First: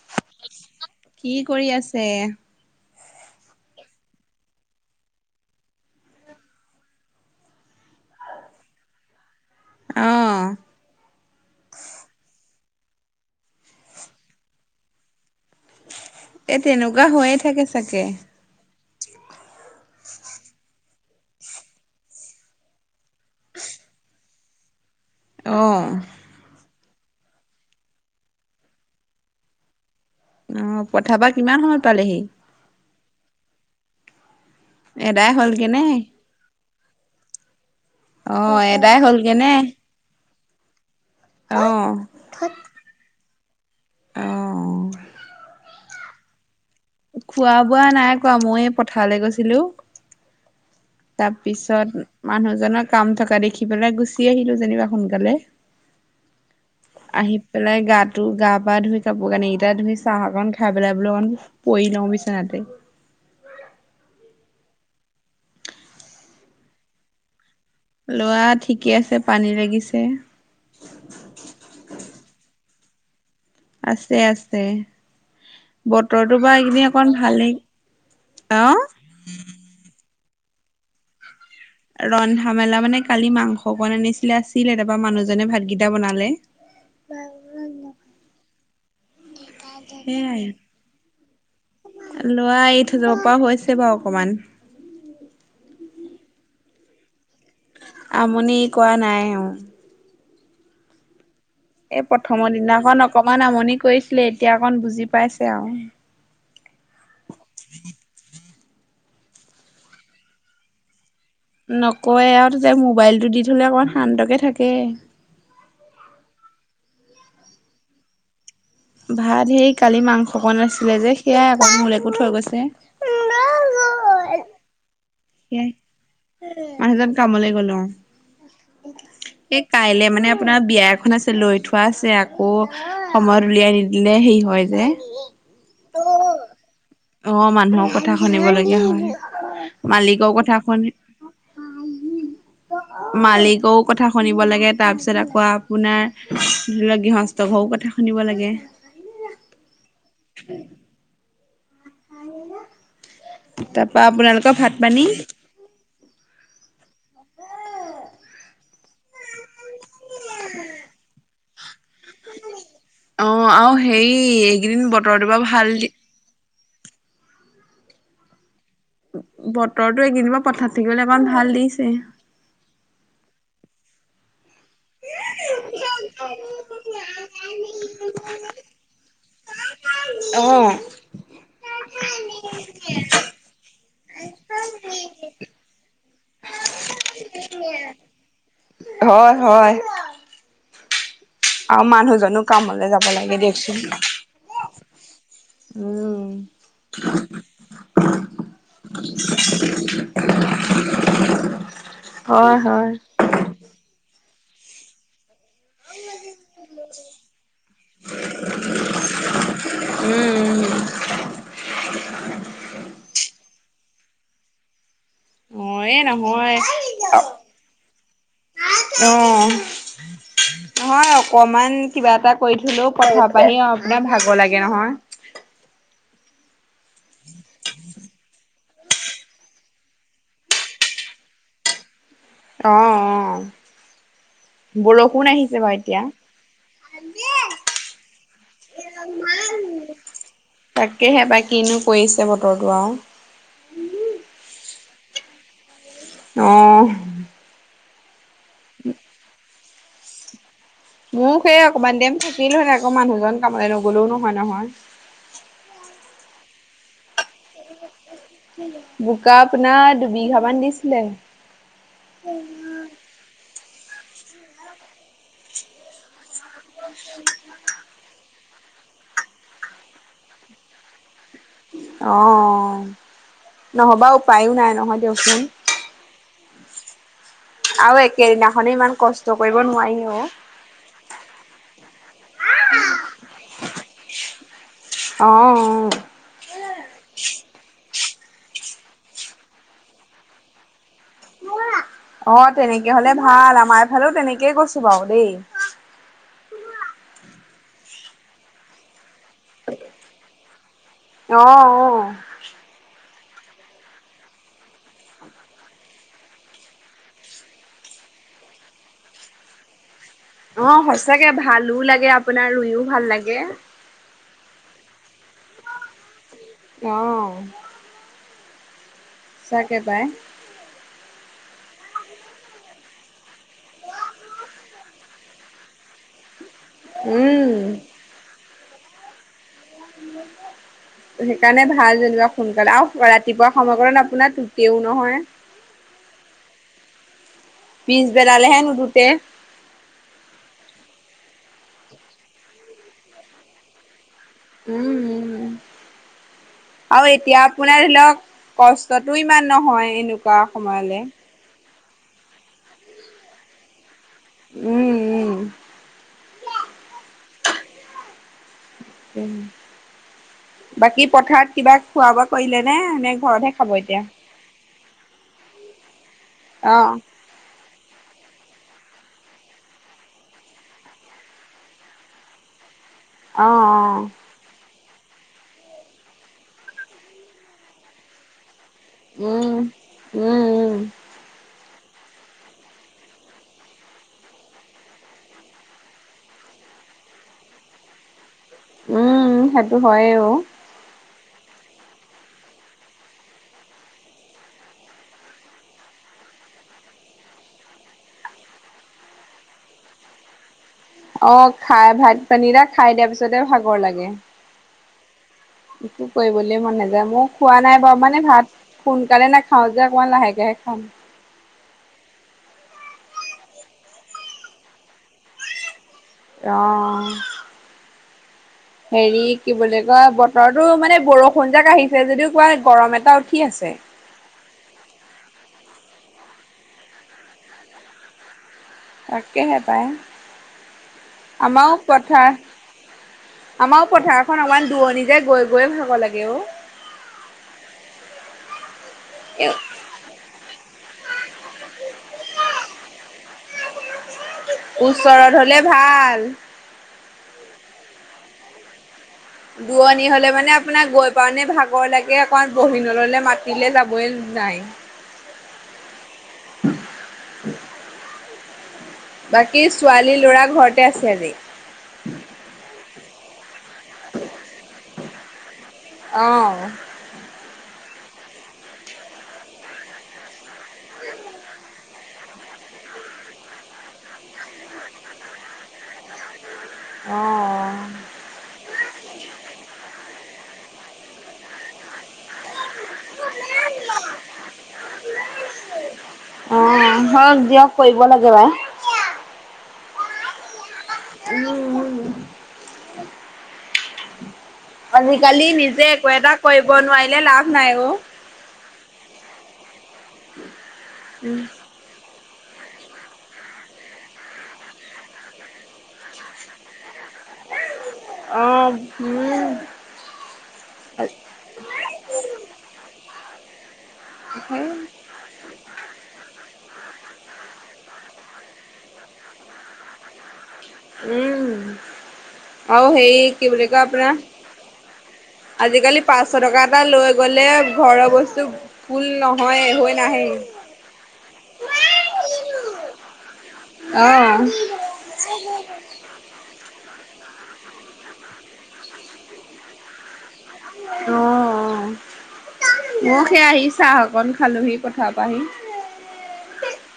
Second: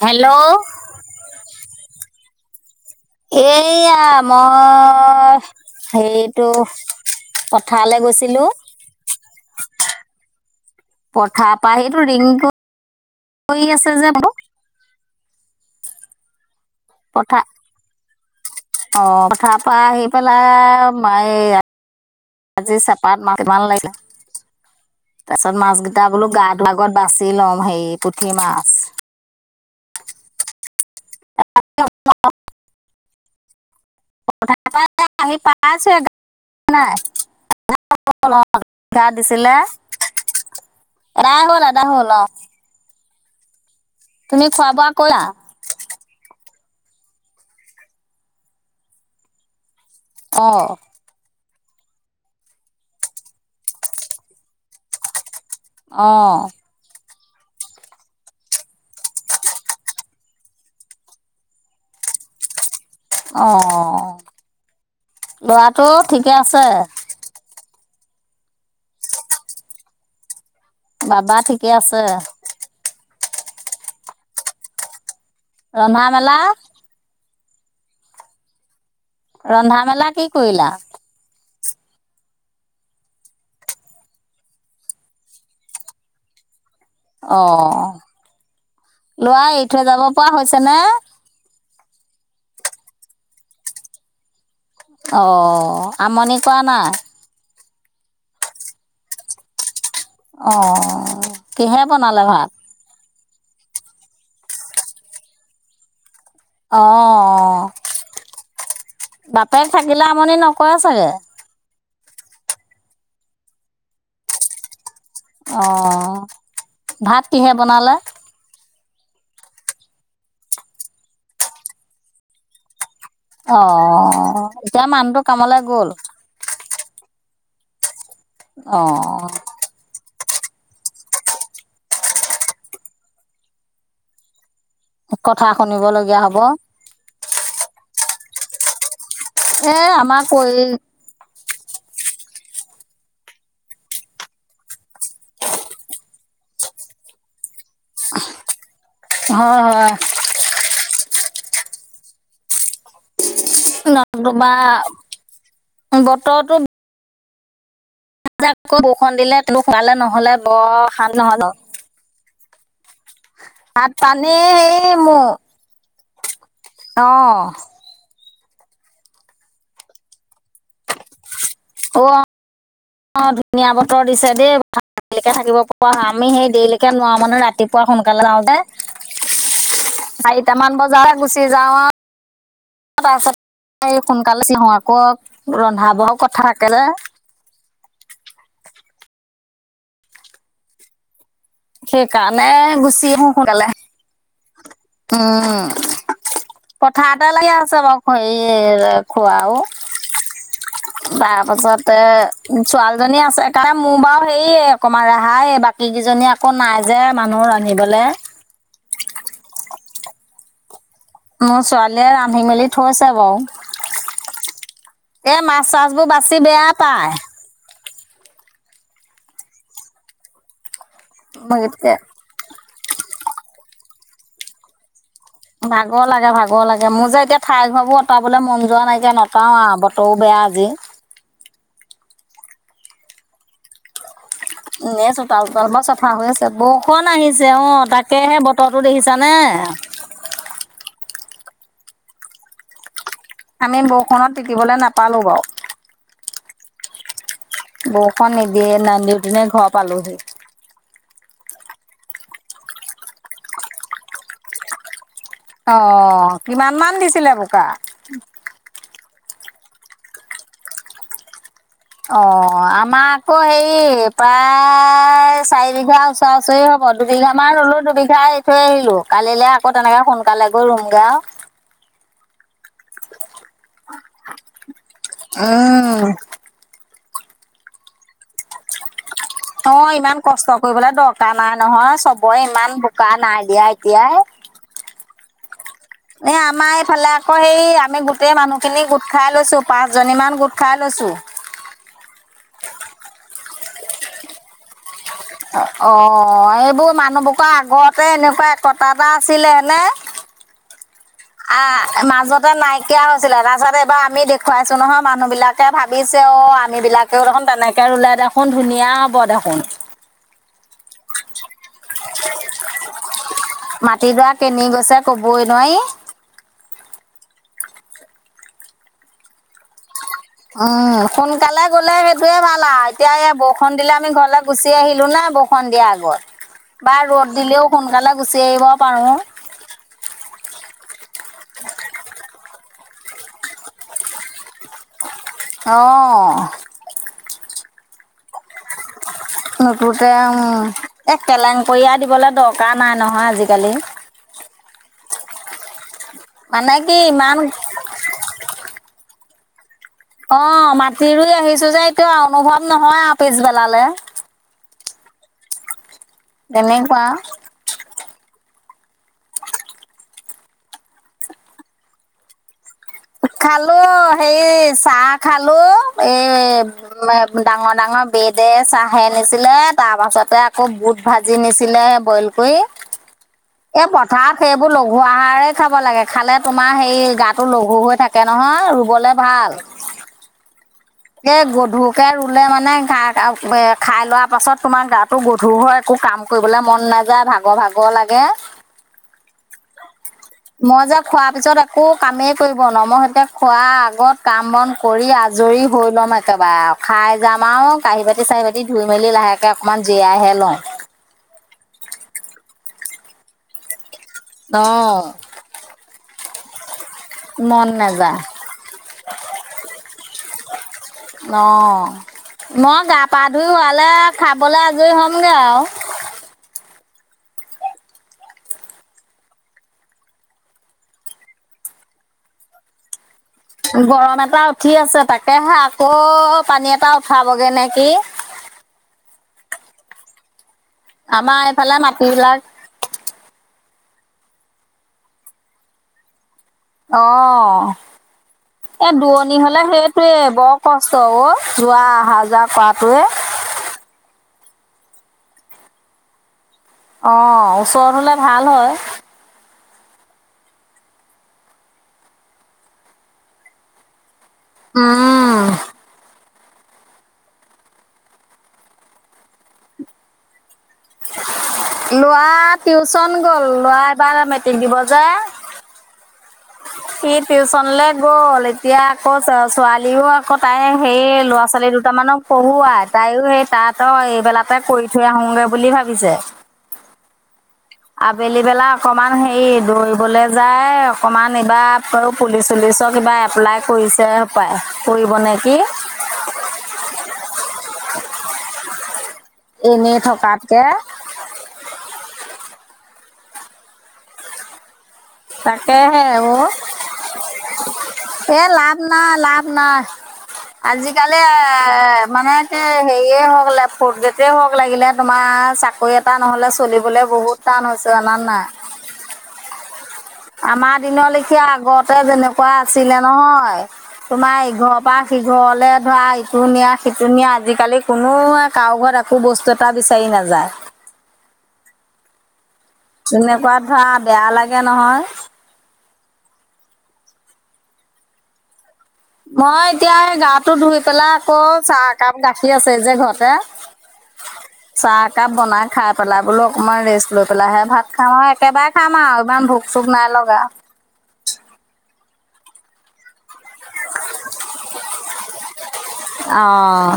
Hello, কি কৰি আছে? এয়া মই হেৰিটো। পথাৰলে গৈছিলোঁ। অ', পথাৰ পৰা সিটো ৰিঙ কৰি আছে যে মোৰ। এই তেনেকুৱা হৈয়ে থাকে চাগে। অ পথাৰ পৰা আহি পেলায়। মায় আজি চেপাত মাছ কিমান লাগিলে? তাৰ পিছত মাছ অ', কেইটা বোলো গাটো আগত বাছি লম হেৰি পুঠি মাছ। অ পথাৰ পৰা কিমান সময়ত পালেহি? পথাৰ পৰা এদাই আহি পাই হ'লগে নে? আছো নাই। অ', এদাই হ'লগে নে? [unintelligible] এদাহ হ'ল এদাহ হ'ল অ। তুমি খোৱা অ', বোৱা কৰিলা। খোৱা বোৱা নাই কোৱা মই পথাৰলৈ গৈছিলোঁ। অ, তাৰপিছত মানুহজনৰ কাম থকা দেখি পেলাই গুছি আহিলোঁ যেনিবা সোনকালে। অঁ, হয় [unintelligible] আহি পেলাই গাটো গা-পা ধুই, কাপোৰ কানি কেইটা ধুই, চাহ অকন খাই পেলাই বোলো অকন, পৰি লওঁ বিচনাতে। অ। ল'ৰাটো ঠিকে আছে? ল'ৰা ঠিকে আছে পানী লাগিছে। বাবা ঠিকে আছে? আছে আছে। ৰন্ধা মেলা বতৰটো বা এইকেইদিন অকন ভালেই। অঁ। ৰন্ধা মেলা কি কৰিলা? ৰন্ধা মেলা মানে কালি মাংস অকণ আনিছিলে আছিলে তাৰপা মানুহজনে ভাতকেইটা বনালে। অ। ল'ৱা এই সেইয়াই। ল'ৰা এই থৈ যাব পৰা হৈছে বাৰু অকমান। অঁ আমনি কৰা নাই? আমনি কৱা নাই অঁ। অঁ কিহে বনালে ভাত? সেই দিনাখন অকণমান আমনি কৰিছিলে এতিয়া অকণ বুজি পাইছে আও। অ। বাপেক থাকিলে আমনি নকয়ে চাগে? নকয়ে আও তো যে মোবাইলটো দি থ'লে অকণমান শান্তকে থাকে। অঁ। ভাত কিহে বনালে? ভাত হেই কালি মাংস অকণ আছিলে যে সেয়াই আকৌ মোলৈকো থৈ গৈছে। অঁ। এতিয়া মানুহটো কামলে সেয়াই। গ'ল? মানুহজন কামলে গ'ল অ। অঁ। কাইলৈ মানে আপোনাৰ বিয়া এখন আছে লৈ থোৱা আছে। আকৌ, সময়ত উলিয়াই নিদিলে হেৰি হয় যে। কথা শুনিব লগীয়া হ'ব। অ মানুহৰ কথা শুনিবলগীয়া হয়। এ আমাৰ মালিকৰ কথা কৰি শুনি আহ [unintelligible] মালিকও কথা শুনিব লাগে। তাৰপিছত আকৌ আপোনাৰ ধৰি লওক গৃহস্থ ত ঘ‌ও কথা শুনিব লাগে। হয় হয়। তাৰপা নতুবা আপোনালোকৰ ভাত পানী? বতৰতো জাক আকৌ বৰষুণ দিলে তোক খোৱালে নহলে বৰ খাল নহয় ক। অ আও ভাত হেই এইকেইদিন বতৰটো বৰ ভাল অঁ। বতৰতো এইকেদিন বাও পথাৰত থাকিবলৈ অকমান ভাল দিছে। অ অ ধুনীয়া বতৰ দিছে দেই। অ'। দেৰিলেকে হয়, থাকিব পৰা হয়, আমি সেই দেৰিলৈকে নোৱাৰা মানে ৰাতিপুৱা সোনকালে যাওঁযে। চাৰিটামান বজাত গুচি যাওঁ আও। তাৰপিছত এই সোনকালে চিঙো, আকৌ ৰন্ধা বঢ়াও কথা থাকে যে। [unintelligible] হয় হয়। আৰু মানুহজনো সেইকাৰণে কামলৈ গুচি যাব আহো লাগে সোনকালে দিয়কচোন। উম। উম, পথাৰতে লাগি আছে বাও সেই খোৱাও। [unintelligible] তাৰপাছতে হয়, হয়। ছোৱালীজনী আছে তাই মোৰ বাৰু সেয়ে অকণমান ৰেহায়েই বাকীকেইজনী আকৌ নাই যে মানুহ ৰান্ধিবলৈ [unintelligible] [unintelligible] উম-উম। মোৰ ছোৱালীয়ে ৰান্ধি মেলি থৈছে বাৰু। এই মাছ মোৰ এই চাছবোৰ বাচি নহয় বেয়া পায় [unintelligible] [unintelligible] অঁ নহয় মোক অকমান এতিয়া কিবা এটা কৰি থলেও পথাৰ পৰা আহি আপোনাৰ ভাগৰ লাগে নহয় [unintelligible] ভাগৰ লাগে, ভাগৰ লাগে মোৰ যে এতিয়া ঠাই ঘৰবোৰ অঁতাবলৈ মন যোৱা নাইকিয়া ন [unintelligible] পাওঁ আৰু বতৰো বেয়া আজি [unintelligible] অঁ-অঁ। এ চোতাল-চোতাল বাৰু বৰ এতিয়া। চাফা হৈ আছে। বৰষুণ আহিছে অঁ তাকেহে বতৰটো দেখিছানে? [inaudible] তাকেহে পায়, কিনো কৰিছে বতৰটো আৰু [unintelligible] আমি বৰষুণত তিকিবলৈ নাপালোঁ বাৰু। [unintelligible] অঁ। অঁ [unintelligible] বৰষুণ নিদিয়ে [unintelligible] নদি দিনে ঘৰ পালোহি। মোৰ সেই অকণমান টাইম থাকিলো হয়, আকৌ মানুহজন কামলৈ নগলেও নহয়-নহয়। [unintelligible] অঁ কিমান মান দিছিলে বোকা? [unintelligible] বোকা আপোনাৰ দুবিঘামান দিছিলে। [unintelligible] অঁ আমাৰ আকৌ হেৰি [inaudible] প্ৰায় চাৰি বিঘা ওচৰা-ওচৰি হ'ব দুবিঘা মান ৰুলোঁ, দুবিঘা [unintelligible] থৈ আহিলো কালিলৈ আকৌ তেনেকে সোনকালে গৈ ৰুম গে আৰু [unintelligible] অঁ নহবা উপায়ো নাই নহয় দিয়ক চোন। [unintelligible] উম। আৰু একেদিনাখনে ইমান কষ্ট [unintelligible] অঁ নোৱাৰি ইমান অ'। কষ্ট কৰিবলৈ দক [unintelligible] দৰকাৰ নাই নহয়, চবৰে ইমান বোকা নাই দিয়া এতিয়াই। [inaudible] অঁ-অঁ। এ আমাৰ এইফালে আকৌ হেই আমি গোটেই মানুহখিনি গোট খাই লৈছোঁ, পাঁচজনী মান গোট খাই লৈছোঁ। [inaudible] অঁ তেনেকে হলে ভাল। আমাৰ এইফালেও তেনেকেই গৈছোঁ বাৰু। দেই [unintelligible] অঁ-অঁ এইবোৰ মানুহবোৰ আগতে এনেকুৱা একটা এটা আছিলে নে [unintelligible] অ', আহ অ'। মাজত [inaudible] নাইকিয়া হৈছিলে তাৰপিছত এইবাৰ আমি দেখুৱাইছো নহয় মানুহবিলাকে ভাবিছে অ আমি বিলাক [inaudible] [unintelligible] দেখোন তেনেকে ৰুলে দেখোন ধুনীয়া হ'ব দেখোন। অঁ সচাকে ভালো লাগে, আপোনাৰ ৰুইও ভাল লাগে। মাটি যাক [unintelligible] কেনি গৈছে কবই নোৱাৰি। [inaudible] অঁ [unintelligible] সচাকে পায়। [inaudible] উম সোনকালে গ'লে সেইটোৱেই ভাল আৰু এতিয়া এই বৰষুণ দিলে আমি ঘৰলৈ গুচি আহিলো নাই বৰ [unintelligible] বৰষুণ দিয়া আগত বা ৰ'দ দিলেও উম সোনকালে গুচি আহিব পাৰোঁ। [unintelligible] উম [unintelligible] সেইকাৰণে ভাল যেনিবা সোনকালে আৰু ৰাতিপুৱা সময়কণ আপোনাৰ টুটৈও নহয় [unintelligible] অঁ [inaudible] পিছবেলালেহে নোটুটে [unintelligible] নুতোতে উম, এক কেলেংকীয়া দিবলৈ দৰকাৰ নাই নহয় আজিকালি। [inaudible] উম উম মানে কি আৰু এতিয়া ইমান আপ পোনাৰ ধৰি লওক কষ্টতো ইমান নহয় এনোক অ মাটি ৰুই আহিছো যে এতিয়া অনুভৱ নহয় আৰু পিছবেলালে উম উম তেনেকুৱা বাকী পথাৰত কিবা খোৱা বোৱা কৰিলে নে নে ঘৰতহে খাব খালো এতিয়া হেই চাহ খালো এই অ ডাঙৰ ডাঙৰ বেদে চাহে আনিছিলে তাৰ পাছতে আকৌ বুট ভাজি নিছিলে বইল কৰি অ অ এ পথাত সেইবোৰ লঘু আহাৰেই খাব লাগে খালে তোমাৰ সেই গাটো লঘু হৈ থাকে নহয় ৰু ৰুবলে উম ভাল উম উম এই গধুৰকে ৰুলে মানে গা খাই লোৱাৰ পাছত তোমাৰ গাটো গধুৰ হয় একো কাম কৰিবলে মন নাযায় ভাগৰ ভাগৰ লাগে উম সেইটো হয়েও মই যে খোৱাৰ পিছত একো কামেই কৰিব নোৱাৰো মই হেতুকে খোৱাৰ আগত কাম বন কৰি আজৰি হৈ লম একেবাৰে আও খাই যাম আও কাঁহী বাতি চাহি বাতি ধুই মেলি লাহেকে অকনমান জীয়াইহে লওঁ অ খাই ভাত পানী এতিয়া খাই দিয়াৰ পিছতে ভাগৰ লাগে অ একো কৰিবলে মন নাযায় মো খোৱা মন নাই বাৰু নাযায় মানে ভাত সোনকালে নাখাও যে অকমান লাহেকাহে খাম অ মই গা পা ধুই হোৱালে খাবলে আজৰি হ'মগৈ আও অ হেৰি কি বুলি কয় বতৰতো মানে বৰষুণজাক আহিছে যদিও কোৱা গৰম এটা উঠি আছে গৰম এটা উঠি আছে তাকেহে আকৌ পানী এটা উঠাবগে নে কি তাকেহে পাই আমাৰ এইফালে আমাৰো মাটিবিলাক পথাৰ আমাৰো পথাৰখন অলমান দূৰণি যে গৈ গৈ ভাগৰ লাগে অ অ এ দুৱণি এ হলে সেইটোৱে বৰ কষ্ট ও যোৱা অহা যোৱা কৰাটোৱে ওচৰত হলে ভাল অ ওচৰত হলে ভাল হয় দূৰণি হলে মানে আপোনাক গৈ পাওঁতে ভাগৰ লাগে অকণ বহি নললে মাতিলে যাবই নাই উম, বাকী ছোৱালী ল'ৰা ঘৰতে আছে আজি লৰা টিউচন গ'ল লৰা এবাৰ মেট্ৰিক দিব যে অ সি টিউচনলে গ'ল এতিয়া আকৌ, ছোৱালীও আকৌ তাই হেই ল'ৰা ছোৱালী দুটামানক, পঢ়োৱাই তাইও হেই তাত এইবেলাতে কৰি থৈ আহোগে বুলি ভাবিছে! অ আবেলি বেলা অকমান হেৰি দৌৰিবলে যায় অকনমান এইবাৰ পুলিচ চুলিচত? কিবা এপ্লাই কৰিছে সপায়, কৰিব নে কি? অ, হক দিয়ক কৰিব লাগে পায়? এনেই থকাতকে? উম আজিকালি নিজে তাকেহে একো এটা অ', কৰিব নোৱাৰিলে লাভ নাই অ এ লাভ নাই লাভ নাই আজিকালি এ? এ মানে এ হেৰিয়ে হওক লা ফৰ্থ গ্ৰেডে হওক লাগিলে তোমা চাকৰি এটা? টা নহলে চলিবলে বহুত টান হৈছে জানা নাই অ উম আমাৰ দিন লেখীয়া আগতে যেনেকুৱা আছিলে নহয়, তোমা ইঘৰৰ পা সিঘৰলে ধৰা ইটো নিয়া সিটো নিয়া! আজিকালি কোনোৱে কাৰো ঘৰত একো বস্তু এট টা বিচাৰি নাযায়? উম আৰু হেই কি তেনেকুৱা বুলি কয় ধৰা আপোনাৰ? বেয়া লাগে নহয়। আজিকালি পাঁচশ টকা এটা লৈ গ'লে ঘৰৰ বস্তু, ফুল মই নহয় হৈ এতিয়া হেই নাহে গাটো ধুই পেলায় আকৌ চাহ একাপ গাখীৰ আছে যে ঘৰতে অ চাহ একাপ বনাই খাই পেলাই বোলো অকণমান ৰেষ্ট লৈ পেলাইহে ভাত খাম! আৰু একেবাৰে খাম আও ইমান ভোক চোক নাই লগা, অঁ, অঁ ময়ো সেই আহি চাহ অকন খালোহি পথা পা আহি, অঁ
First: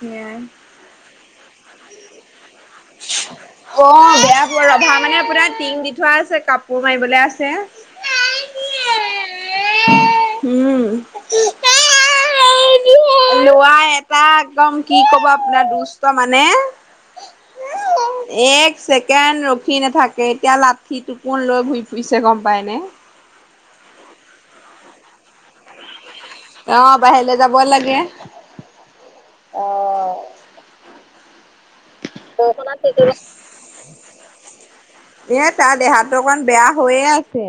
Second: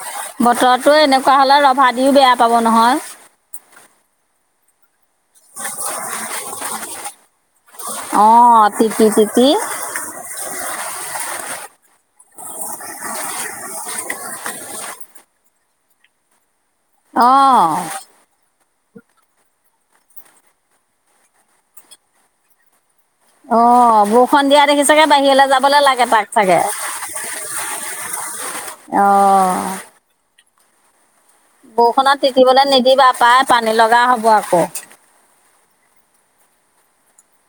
সেয়াই। বতটো এনেকুৱা হলে ৰভা দিও বেয়া, পাব নহয় অঁ, বেয়া পোৱা ৰভা মানে আপোনাৰ টিং দি থোৱা আছে! কাপোৰ মাৰিবলে আছে, অঁ, তিঁতি- তিতিঁ, উম লৱা এটা একদম কি ক'ব আপোনাৰ দুষ্ট মানে? অঁ এক ছেকেণ্ড ৰখি নাথাকে! এতিয়া লাঠি টোকন লৈ ঘুৰি ফুৰিছে গম পাই নে? অঁ, বৰষুণ দিয়া দেখি ছাগে বাহিৰলে যাবলে লাগে তাক, চাগে অ' বাহিৰলে যাব লাগে। অঁ, বৰষুণত বৰষুণত তিতিবলে নিদিবা তিতিলো। এ পায় পানী লগা হ'ব আকৌ, এ তাৰ দেহাটো অকণ বেয়া হৈয়ে আছে?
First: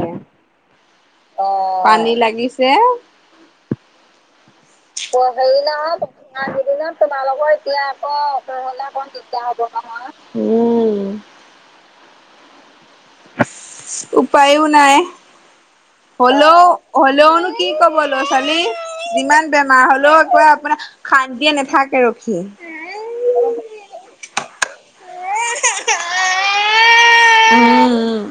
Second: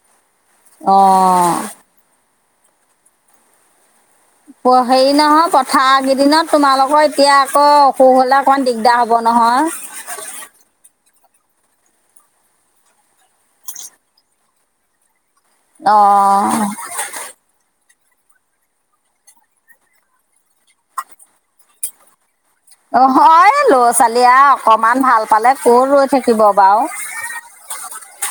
অঁ অ'। পানী লাগিছে? হেৰি নহয় পথাৰ কেদিনত তোমালোকৰ এতিয়া আকৌ অসুখ হলে অকমান দিগদাৰ হ'ব হব নহয়? উম উপায়ো নাই হলৌও অ'। হলৌও নো কি ক'ব ল'ৰা ছোৱালী যিমান বেমাৰ হ'লৌও একো আপোনাৰ, শান্তিয়ে নেথাকে ৰখি, অঁ, হয় ল'ৰা ছোৱালীয়ে আ অকমান ভাল পালে কত ৰৈ থাকিব বাও উম উম।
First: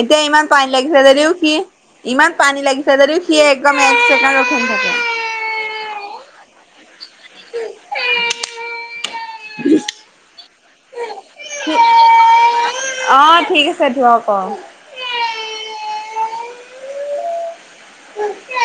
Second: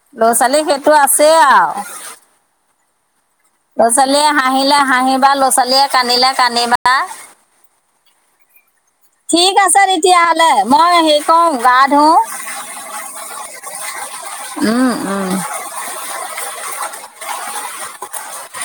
এতিয়া ল'ৰা ইমান ছোৱালী পানী সেইটো লাগিছে যদিও আছেই সি আৰু ইমান পানী লাগিছে যদিও সি একদম, ল'ৰা এক ছোৱালীয়ে ছেকেণ্ড ৰখি হাঁহিলে নাথাকে। হাঁহিবা ল'ৰা ছোৱালীয়ে কান্দিলে কান্দিবা, [unintelligible] ঠিক আছে তেতিয়াহ'লে মই হেৰি কৰো গা ধোওঁ অঁ ঠিক আছে ধোৱক অঁ! [unintelligible]